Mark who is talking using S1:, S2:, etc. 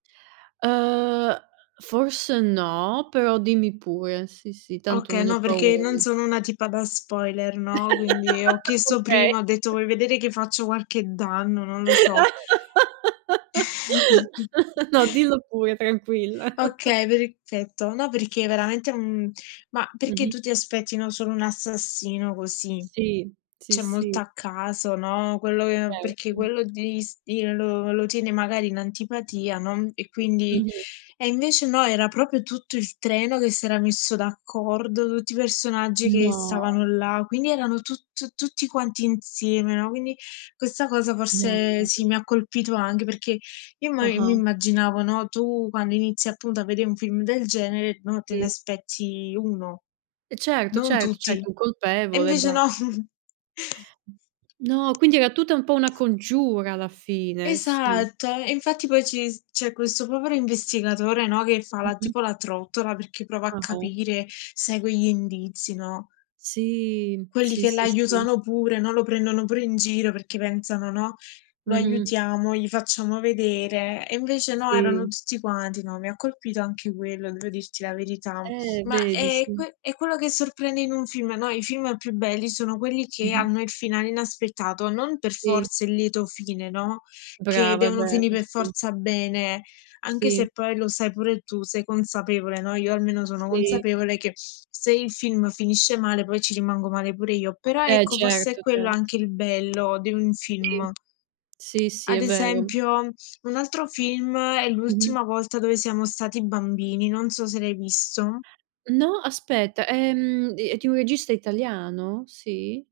S1: Ehm, forse no, però dimmi pure. Sì, sì, tanto
S2: Oka
S1: non ho
S2: no, perché
S1: paura
S2: non
S1: di
S2: sono una tipa da spoiler, no, quindi ho chiesto
S1: Okay.
S2: prima. Ho detto: "Vuoi vedere che faccio qualche danno? Non lo so".
S1: No, dillo pure, tranquilla.
S2: Okay, perfetto. No, perché veramente è un ma perché
S1: Mh-mh.
S2: tu ti aspetti no, solo un assassino così,
S1: Sì. Sì,
S2: cioè molto
S1: sì.
S2: a caso, no, quello che perché
S1: Certo.
S2: quello ti s ti lo lo tieni magari in antipatia, no, e quindi
S1: Mh-mh.
S2: e invece no, era proprio tutto il treno che si era messo d'accordo, tutti i personaggi che
S1: No.
S2: stavano là, quindi erano tut tutti quanti insieme, no. Quindi questa cosa forse
S1: No.
S2: sì, mi ha colpito anche, perché io mo io mi
S1: Ah-ah.
S2: immaginavo, no, tu quando inizi, appunto, a vede un film del genere, no, te ne
S1: Sì.
S2: aspetti 1,
S1: E certo,
S2: non
S1: certo,
S2: tutti.
S1: certo, un
S2: E
S1: colpevole e
S2: invece
S1: ba
S2: no.
S1: No, quindi era tutta un po' una congiura alla fine, sì.
S2: Esatto, e infatti poi ci s c'è questo povero investigatore, no, che fa la
S1: Mh-mh.
S2: tipo la trottola perché prova a
S1: Ah-ah.
S2: capire, segue gli indizi, no?
S1: Sì,
S2: Quelli
S1: sì,
S2: che
S1: sì, sì.
S2: l'aiutano pure, no, lo prendono pure in giro perché pensano, no: "Lo
S1: Mh-mh.
S2: aiutiamo, gli facciamo vedere", e invece no, erano
S1: Sì.
S2: tutti quanti no, mi ha colpito anche quello, devo dirti la verità.
S1: Eh,
S2: Ma
S1: vedi
S2: è
S1: sì.
S2: que è quello che sorprende in un film, no, i film più belli sono quelli che
S1: Mh-mh.
S2: hanno il finale inaspettato, non per
S1: Sì.
S2: forza il lieto fine, no, che
S1: Brava è
S2: devono
S1: vero,
S2: finì per
S1: sì.
S2: forza bene, anche
S1: Sì.
S2: se poi lo sai pure tu, sei consapevole, no, io almeno sono
S1: Sì.
S2: consapevole, che se il film finisce male, poi ci rimango male pure io, però
S1: Eh,
S2: ecco, forse è
S1: certo,
S2: quello
S1: certo.
S2: anche il bello di un
S1: Sì,
S2: film.
S1: sì, si
S2: Ad
S1: è vero.
S2: esempio un altro film, è
S1: Mh-mh.
S2: L'ultima volta dove siamo stati bambini, non so se l'hai visto.
S1: No, aspetta, ehm, è di un regista italiano? Sì?